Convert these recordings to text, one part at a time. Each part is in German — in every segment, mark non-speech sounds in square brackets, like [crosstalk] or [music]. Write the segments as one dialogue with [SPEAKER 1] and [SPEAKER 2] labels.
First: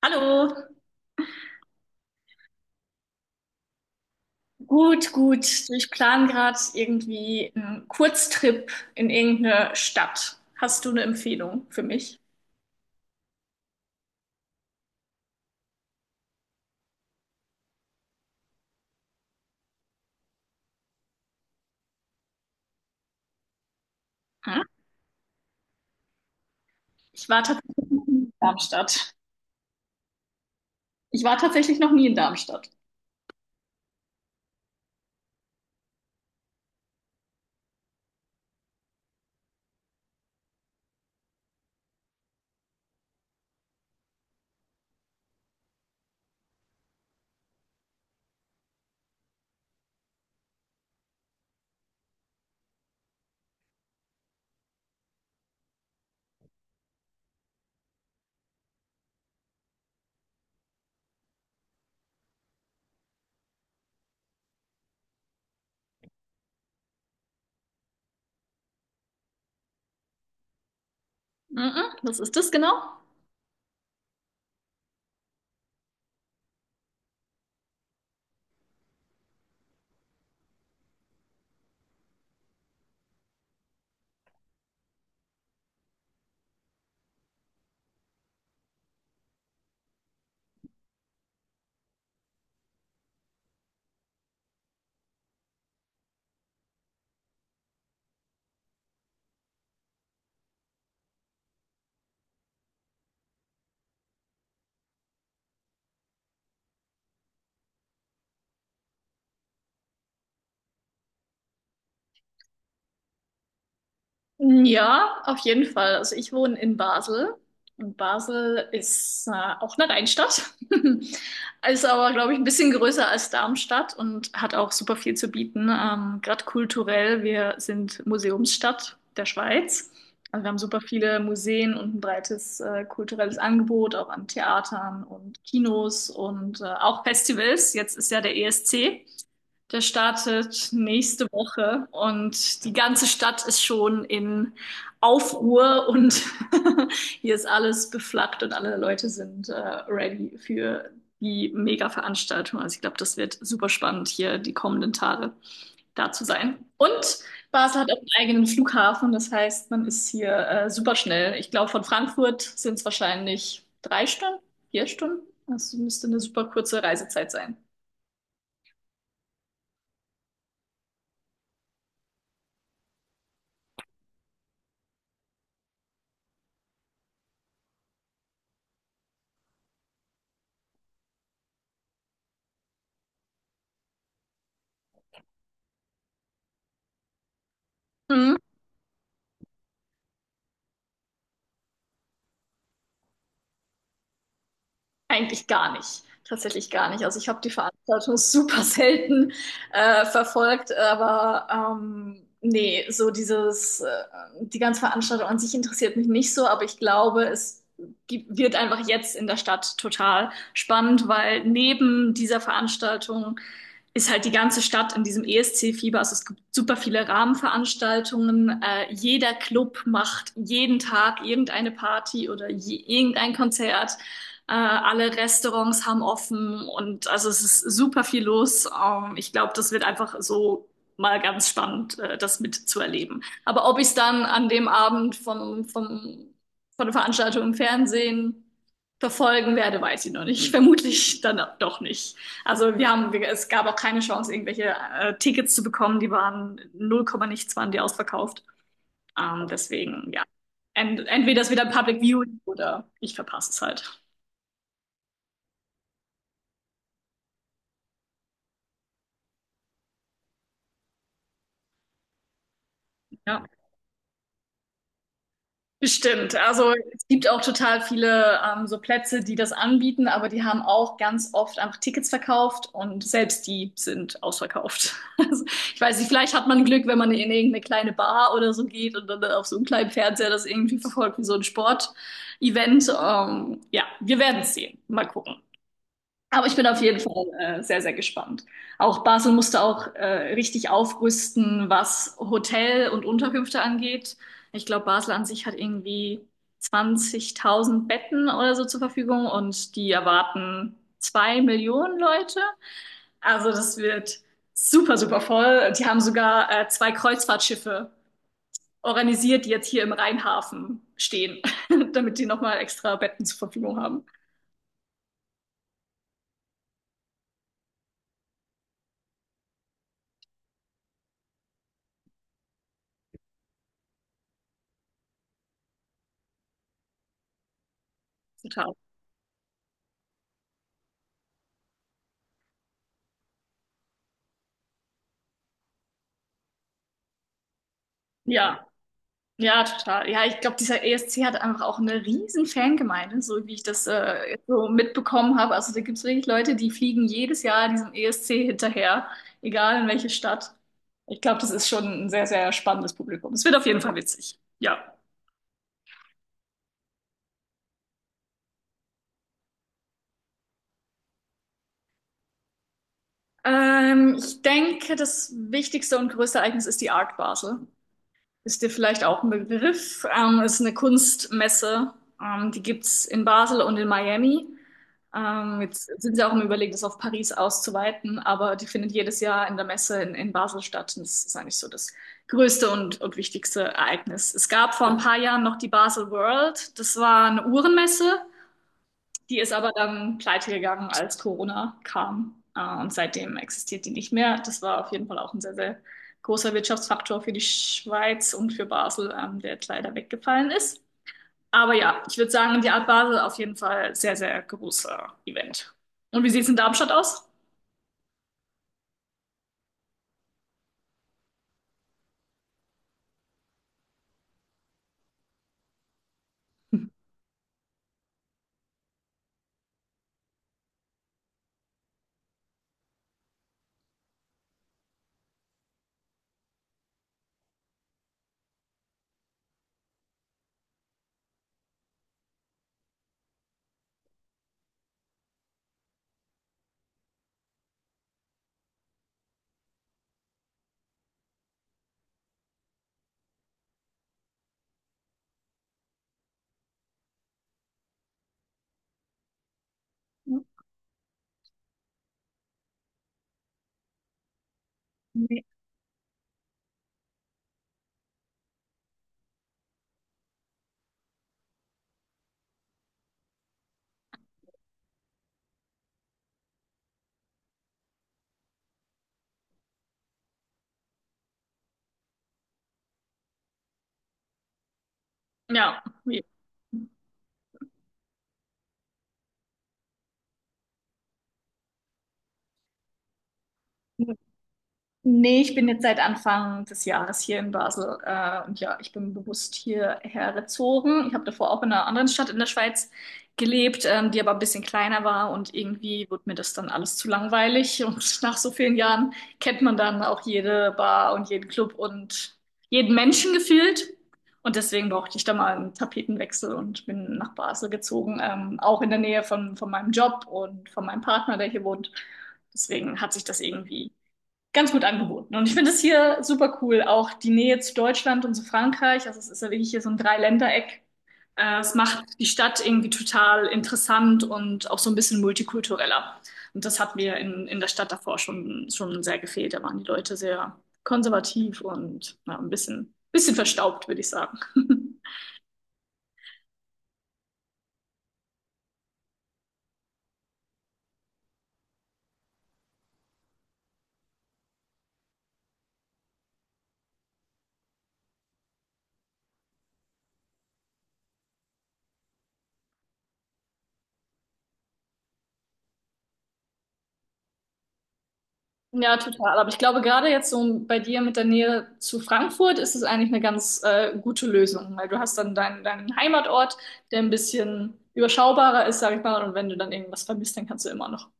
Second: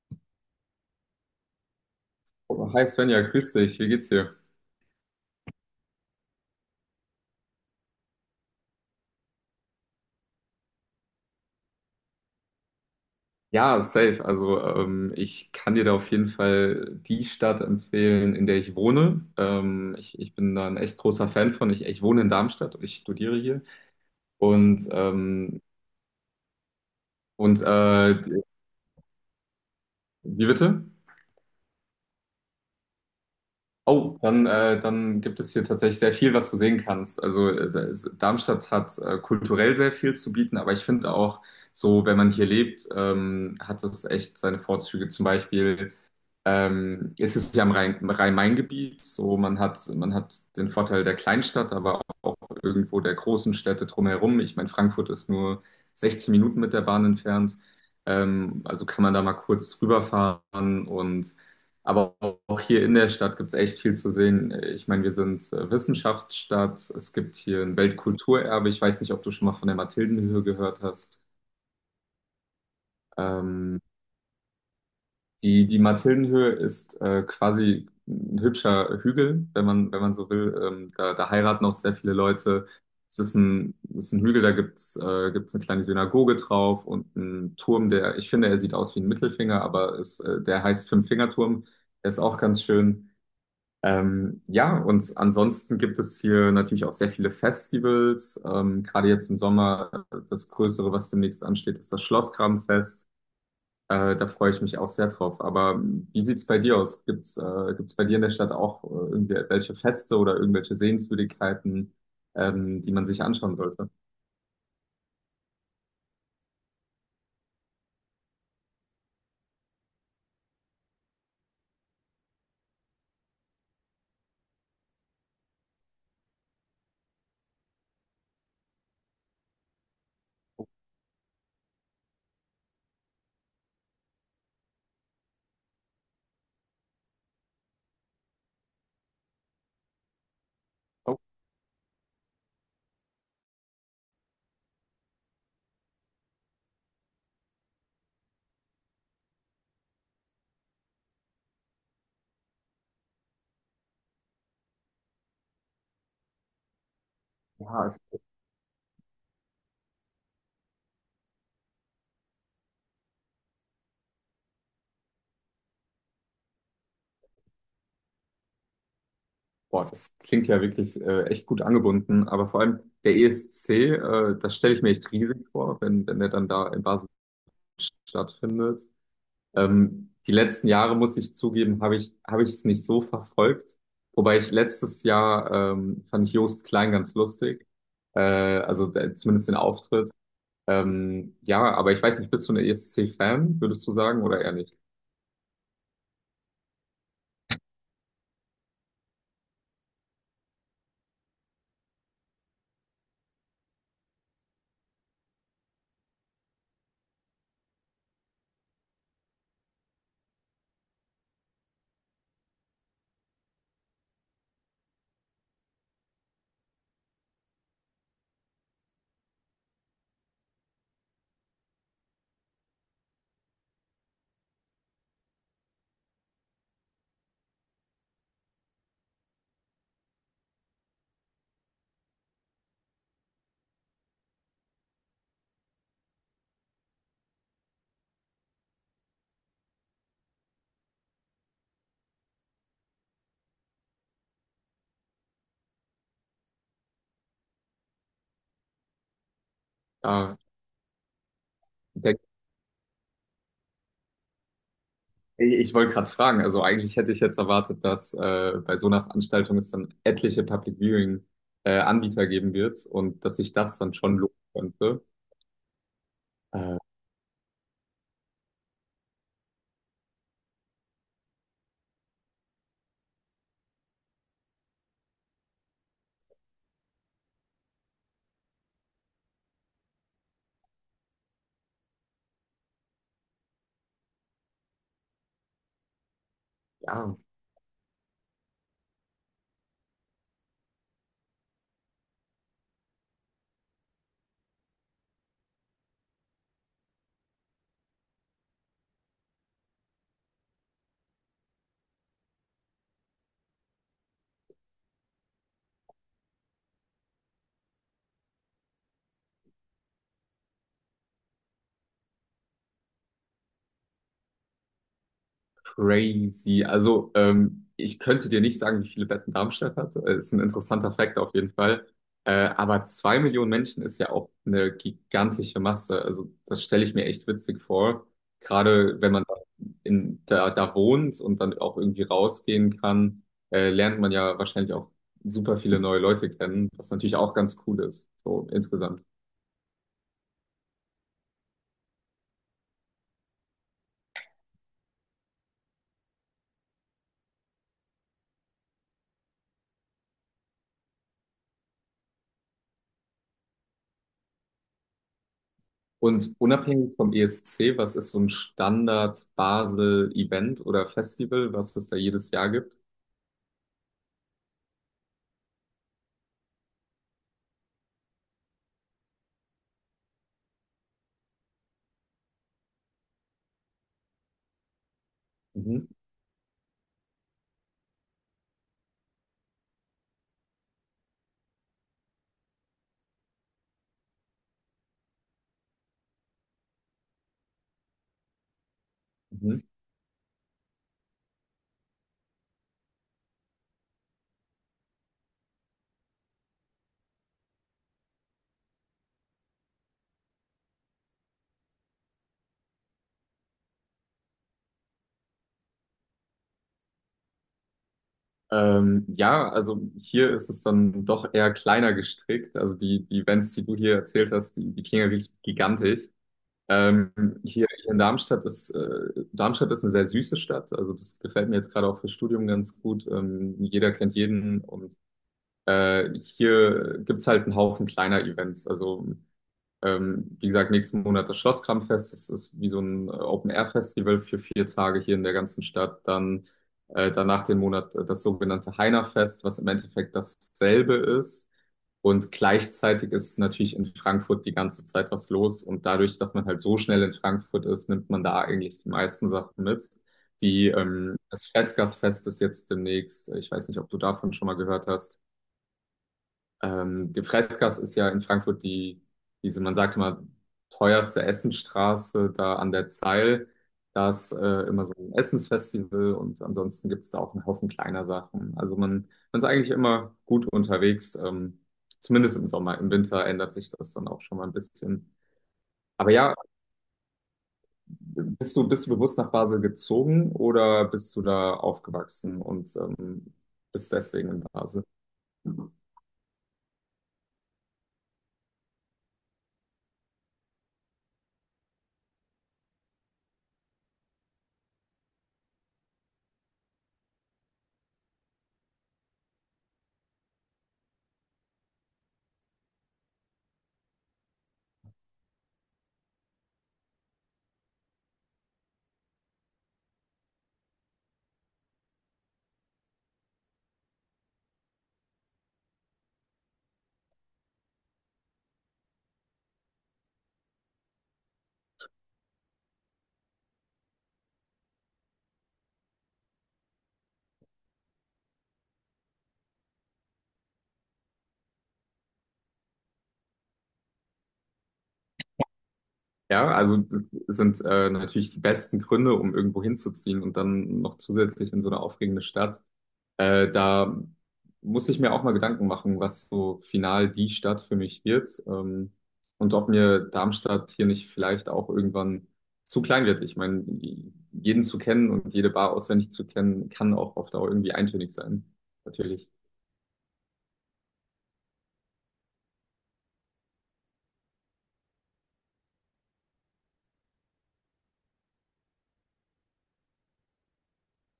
[SPEAKER 1] Hallo,
[SPEAKER 2] Hi Svenja, grüß dich, wie geht's dir?
[SPEAKER 1] gut, gut. Ich plane gerade irgendwie einen Kurztrip in irgendeine Stadt. Hast du eine Empfehlung für mich?
[SPEAKER 2] Ja, safe. Also ich kann dir da auf jeden Fall die Stadt empfehlen, in der ich wohne. Ich bin da ein echt großer Fan von. Ich wohne in Darmstadt und ich studiere hier.
[SPEAKER 1] Hm?
[SPEAKER 2] Und, ähm,
[SPEAKER 1] Ich war
[SPEAKER 2] und
[SPEAKER 1] tatsächlich noch nie in
[SPEAKER 2] äh,
[SPEAKER 1] Darmstadt.
[SPEAKER 2] wie bitte?
[SPEAKER 1] Ich war tatsächlich noch nie in Darmstadt.
[SPEAKER 2] Oh, dann, dann gibt es hier tatsächlich sehr viel, was du sehen kannst. Darmstadt hat kulturell sehr viel zu bieten, aber ich finde auch so, wenn man hier lebt, hat es echt seine Vorzüge. Zum Beispiel, es ist ja im Rhein-Main-Gebiet, so man hat den Vorteil der Kleinstadt, aber auch irgendwo der großen Städte drumherum. Ich meine, Frankfurt ist nur 16 Minuten mit der Bahn entfernt, also kann man da mal kurz rüberfahren und aber auch hier in der Stadt gibt es echt viel zu sehen. Ich meine, wir sind Wissenschaftsstadt, es gibt hier ein Weltkulturerbe. Ich weiß nicht, ob du schon mal von der Mathildenhöhe gehört hast.
[SPEAKER 1] Mhm. Was ist das genau?
[SPEAKER 2] Ähm, die Mathildenhöhe ist quasi ein hübscher Hügel, wenn man so will. Da heiraten auch sehr viele Leute. Es ist ein Hügel, da gibt's eine kleine Synagoge drauf und einen Turm, der, ich finde, er sieht aus wie ein Mittelfinger, aber der heißt Fünffingerturm. Der ist auch ganz schön. Ja, und ansonsten gibt es hier natürlich auch sehr viele Festivals. Gerade jetzt im Sommer, das Größere, was demnächst ansteht, ist das Schlossgrabenfest. Da freue ich mich auch sehr drauf. Aber wie sieht's bei dir aus? Gibt's bei dir in der Stadt auch irgendwelche Feste oder irgendwelche Sehenswürdigkeiten, die man sich anschauen sollte?
[SPEAKER 1] Ja, auf jeden Fall. Also ich wohne in Basel und Basel ist auch eine Rheinstadt, [laughs] ist aber, glaube ich, ein bisschen größer als Darmstadt und hat auch super viel zu bieten. Gerade kulturell, wir sind Museumsstadt der Schweiz. Also wir haben super viele Museen und ein breites kulturelles Angebot, auch an Theatern und Kinos und auch Festivals. Jetzt ist ja der ESC. Der startet
[SPEAKER 2] Oh,
[SPEAKER 1] nächste Woche und die ganze Stadt ist schon in Aufruhr und [laughs] hier ist alles beflaggt und alle Leute sind ready für die Mega-Veranstaltung. Also ich glaube, das wird super spannend, hier die kommenden Tage da zu sein. Und Basel
[SPEAKER 2] ja,
[SPEAKER 1] hat auch einen eigenen Flughafen, das heißt, man ist hier super schnell. Ich glaube, von Frankfurt sind es wahrscheinlich 3 Stunden, 4 Stunden. Das müsste eine super kurze Reisezeit sein.
[SPEAKER 2] das klingt ja wirklich echt gut angebunden. Aber vor allem der ESC, das stelle ich mir echt riesig vor, wenn, wenn der dann da in Basel stattfindet. Die letzten Jahre, muss ich zugeben, habe ich es nicht so verfolgt. Wobei ich letztes Jahr fand ich Joost Klein ganz lustig.
[SPEAKER 1] Mhm.
[SPEAKER 2] Zumindest den Auftritt. Ja, aber ich weiß nicht, bist du ein ESC-Fan, würdest du sagen, oder eher nicht?
[SPEAKER 1] Eigentlich gar nicht. Tatsächlich gar nicht. Also ich habe die Veranstaltung [laughs] super selten verfolgt, aber nee, so die ganze Veranstaltung an sich interessiert mich nicht so, aber ich glaube, wird einfach jetzt in der Stadt total spannend, weil neben dieser Veranstaltung ist halt die ganze Stadt in diesem ESC-Fieber. Also es gibt super viele Rahmenveranstaltungen. Jeder Club macht jeden Tag irgendeine Party oder irgendein Konzert. Alle Restaurants haben offen und also es ist super viel los. Ich glaube, das wird einfach so mal ganz spannend, das mitzuerleben. Aber ob ich es dann an dem Abend von der Veranstaltung im Fernsehen verfolgen werde, weiß ich noch nicht. Vermutlich dann doch nicht. Also es gab auch keine Chance, irgendwelche Tickets zu bekommen. Die waren 0, nichts waren die ausverkauft. Deswegen, ja.
[SPEAKER 2] Ja,
[SPEAKER 1] Entweder es wieder ein Public
[SPEAKER 2] der,
[SPEAKER 1] Viewing oder ich verpasse es halt.
[SPEAKER 2] ich wollte gerade fragen, also eigentlich hätte ich jetzt erwartet, dass bei so einer Veranstaltung es dann etliche Public Viewing Anbieter geben wird und dass
[SPEAKER 1] Ja.
[SPEAKER 2] sich das dann schon lohnen könnte.
[SPEAKER 1] Bestimmt. Also
[SPEAKER 2] Äh,
[SPEAKER 1] es gibt auch total viele so Plätze, die das anbieten, aber die haben auch ganz oft einfach Tickets verkauft und selbst die sind ausverkauft. [laughs] Also, ich weiß nicht, vielleicht hat man Glück, wenn man in irgendeine kleine Bar oder so geht und dann auf so einem kleinen Fernseher das irgendwie verfolgt wie so ein Sportevent. Ja, wir werden es sehen. Mal gucken. Aber ich bin auf jeden
[SPEAKER 2] ja.
[SPEAKER 1] Fall sehr, sehr gespannt. Auch Basel musste auch richtig aufrüsten, was Hotel und Unterkünfte angeht. Ich glaube, Basel an sich hat irgendwie 20.000 Betten oder so zur Verfügung und die erwarten 2 Millionen Leute. Also das wird super, super voll. Die haben sogar zwei Kreuzfahrtschiffe organisiert, die jetzt hier im Rheinhafen stehen, [laughs] damit die nochmal extra Betten zur Verfügung haben.
[SPEAKER 2] Crazy. Also, ich könnte dir nicht sagen, wie viele Betten Darmstadt hat. Ist ein interessanter Fakt auf jeden Fall. Äh, aber 2 Millionen Menschen ist ja auch eine gigantische Masse. Also, das stelle ich mir echt witzig vor.
[SPEAKER 1] Total.
[SPEAKER 2] Gerade wenn man da wohnt und dann auch irgendwie rausgehen kann, lernt man ja wahrscheinlich auch super viele neue Leute kennen, was natürlich auch ganz cool ist, so
[SPEAKER 1] Ja.
[SPEAKER 2] insgesamt.
[SPEAKER 1] Ja, total. Ja, ich glaube, dieser ESC hat einfach auch eine riesen Fangemeinde, so wie ich das jetzt so mitbekommen habe. Also da gibt es wirklich Leute, die fliegen jedes Jahr diesem ESC hinterher, egal in welche Stadt. Ich glaube, das ist schon ein sehr, sehr spannendes Publikum. Es wird auf jeden Fall witzig. Ja.
[SPEAKER 2] Und unabhängig vom ESC, was ist so ein Standard-Basel-Event oder Festival, was es da jedes Jahr gibt?
[SPEAKER 1] Ich denke, das wichtigste und größte Ereignis ist die Art Basel. Ist dir vielleicht auch ein Begriff. Ist eine Kunstmesse. Die gibt's in Basel und in Miami. Jetzt
[SPEAKER 2] Mhm,
[SPEAKER 1] sind sie auch im Überlegen, das auf Paris auszuweiten, aber die findet jedes Jahr in der Messe in Basel statt. Und das ist eigentlich so das größte und wichtigste Ereignis. Es gab vor ein paar Jahren noch die Basel World. Das war eine Uhrenmesse, die ist
[SPEAKER 2] mhm.
[SPEAKER 1] aber dann pleite gegangen, als Corona kam. Und seitdem existiert die nicht mehr. Das war auf jeden Fall auch ein sehr, sehr großer Wirtschaftsfaktor für die Schweiz und für Basel, der jetzt leider weggefallen ist. Aber ja, ich würde sagen, die Art Basel auf jeden Fall sehr, sehr großer Event. Und wie sieht es in Darmstadt aus?
[SPEAKER 2] Ja, also hier ist es dann doch eher kleiner gestrickt. Also die Events, die du hier erzählt hast, die klingen ja richtig gigantisch. Ähm, hier in Darmstadt Darmstadt ist eine sehr süße Stadt. Also das gefällt mir jetzt gerade auch fürs Studium ganz gut. Jeder kennt jeden und hier gibt's halt einen Haufen kleiner Events. Also, wie gesagt, nächsten Monat das Schlosskramfest. Das ist wie so ein Open-Air-Festival für 4 Tage hier in der ganzen Stadt. Dann danach den Monat das sogenannte Heinerfest, was im Endeffekt dasselbe ist. Und gleichzeitig ist natürlich in Frankfurt die ganze Zeit was los. Und dadurch, dass man halt so schnell in Frankfurt ist, nimmt man da eigentlich die meisten Sachen mit. Wie das Freßgassfest ist jetzt demnächst. Ich weiß nicht, ob du davon schon mal gehört hast.
[SPEAKER 1] Nee.
[SPEAKER 2] Die Freisgasse ist ja in Frankfurt die, man sagt immer, teuerste Essenstraße da an der Zeil. Da ist immer so ein Essensfestival und ansonsten gibt's da auch einen Haufen kleiner Sachen. Also man ist eigentlich immer gut unterwegs, zumindest im Sommer. Im Winter ändert sich das dann auch schon mal ein bisschen.
[SPEAKER 1] Ja,
[SPEAKER 2] Aber
[SPEAKER 1] wie?
[SPEAKER 2] ja, bist du bewusst nach Basel gezogen oder bist du da aufgewachsen und bist deswegen in Basel?
[SPEAKER 1] Nee, ich bin jetzt seit Anfang des Jahres hier in Basel. Und ja, ich bin bewusst hierher gezogen. Ich habe davor auch in einer anderen Stadt in der Schweiz gelebt, die aber ein bisschen kleiner war. Und irgendwie wurde mir das dann alles zu langweilig. [laughs] Und nach so vielen Jahren kennt man dann auch jede Bar und jeden Club und jeden Menschen gefühlt. Und deswegen brauchte ich da mal einen Tapetenwechsel und bin nach Basel gezogen, auch in der Nähe von meinem Job und von meinem Partner, der hier wohnt. Deswegen hat sich das irgendwie ganz gut angeboten. Und ich finde es hier super cool, auch die Nähe zu Deutschland und zu Frankreich. Also es ist ja wirklich hier so ein Dreiländereck. Es macht die Stadt irgendwie total interessant und auch so ein bisschen multikultureller. Und das hat mir in der Stadt davor schon sehr gefehlt. Da waren die Leute sehr konservativ und ja, ein bisschen verstaubt, würde ich sagen. [laughs]
[SPEAKER 2] Ja, also das sind natürlich die besten Gründe, um irgendwo hinzuziehen und dann noch zusätzlich in so eine aufregende Stadt. Da muss ich mir auch mal Gedanken machen, was so final die Stadt für mich wird und ob mir Darmstadt hier nicht vielleicht auch irgendwann zu klein wird. Ich meine, jeden zu kennen und jede Bar auswendig zu kennen, kann auch auf Dauer irgendwie eintönig sein,
[SPEAKER 1] Ja,
[SPEAKER 2] natürlich.
[SPEAKER 1] total. Aber ich glaube, gerade jetzt so bei dir mit der Nähe zu Frankfurt ist es eigentlich eine ganz gute Lösung, weil du hast dann deinen Heimatort, der ein bisschen überschaubarer ist, sag ich mal. Und wenn du dann irgendwas vermisst, dann kannst du immer noch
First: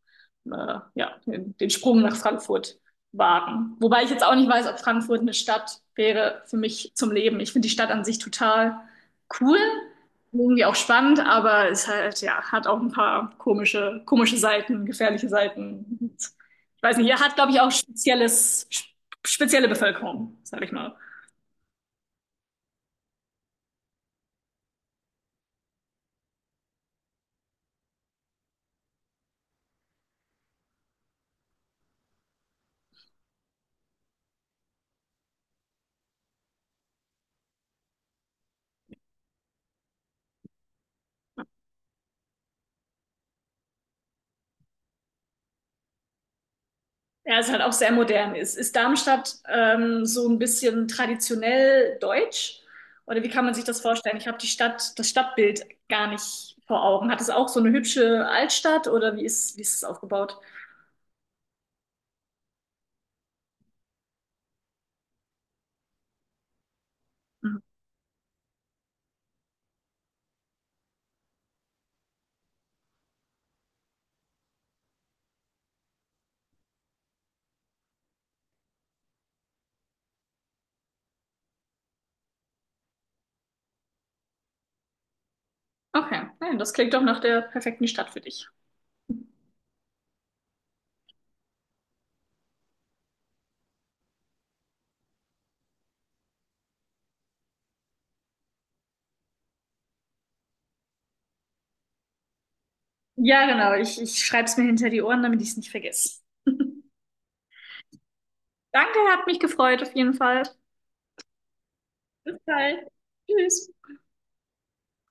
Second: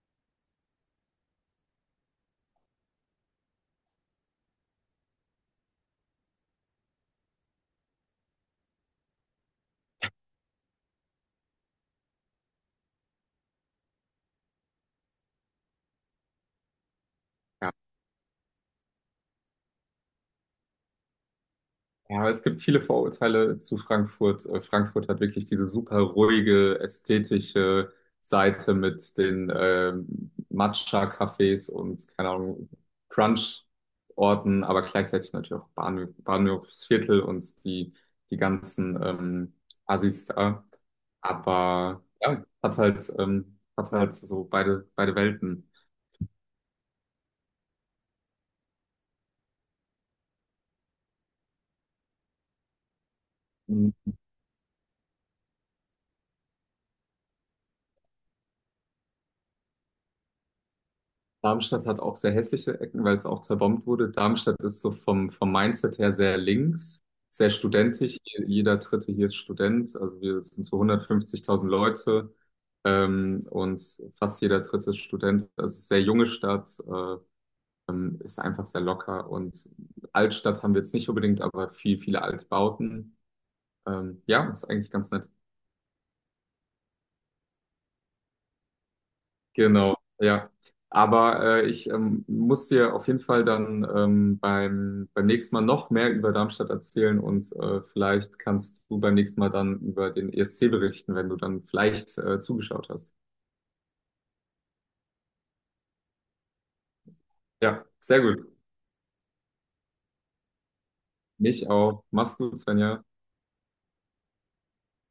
[SPEAKER 1] ja, den Sprung nach Frankfurt wagen. Wobei ich jetzt auch nicht weiß, ob Frankfurt eine Stadt wäre für mich zum Leben. Ich finde die Stadt an sich total cool, irgendwie auch spannend, aber es halt, ja, hat auch ein paar komische, komische Seiten, gefährliche Seiten. Ich weiß nicht, er hat, glaube ich, auch spezielle Bevölkerung, sage ich mal.
[SPEAKER 2] Ja, es gibt viele Vorurteile zu Frankfurt. Frankfurt hat wirklich diese super ruhige, ästhetische Seite mit den Matcha-Cafés und, keine Ahnung, Crunch-Orten, aber gleichzeitig natürlich auch Bahnhof, Bahnhofsviertel und die ganzen Assis da. Aber ja, hat halt so beide Welten.
[SPEAKER 1] Er ist halt auch sehr modern. Ist Darmstadt so ein bisschen traditionell deutsch? Oder wie kann man sich das vorstellen? Ich habe die Stadt, das Stadtbild gar nicht vor Augen. Hat es auch so eine hübsche Altstadt oder wie ist es aufgebaut?
[SPEAKER 2] Darmstadt hat auch sehr hässliche Ecken, weil es auch zerbombt wurde. Darmstadt ist so vom Mindset her sehr links, sehr
[SPEAKER 1] Mhm.
[SPEAKER 2] studentisch. Jeder Dritte hier ist Student. Also wir sind so 150.000 Leute und fast jeder Dritte ist Student. Das ist eine sehr junge Stadt, ist einfach sehr locker. Und Altstadt haben wir jetzt nicht unbedingt, aber viele Altbauten. Ja, ist eigentlich ganz nett.
[SPEAKER 1] Okay, nein, das klingt doch nach der perfekten Stadt für dich.
[SPEAKER 2] Genau, ja. Aber ich muss dir auf jeden Fall dann beim nächsten Mal noch mehr über Darmstadt erzählen und vielleicht kannst du beim nächsten Mal dann über den ESC berichten, wenn du dann vielleicht zugeschaut hast.
[SPEAKER 1] Ja, genau. Ich schreibe es mir hinter die Ohren, damit ich es nicht vergesse.
[SPEAKER 2] Ja, sehr gut.
[SPEAKER 1] Danke, hat mich gefreut auf jeden Fall.
[SPEAKER 2] Mich auch.
[SPEAKER 1] Bis
[SPEAKER 2] Mach's gut,
[SPEAKER 1] bald.
[SPEAKER 2] Svenja.
[SPEAKER 1] Tschüss.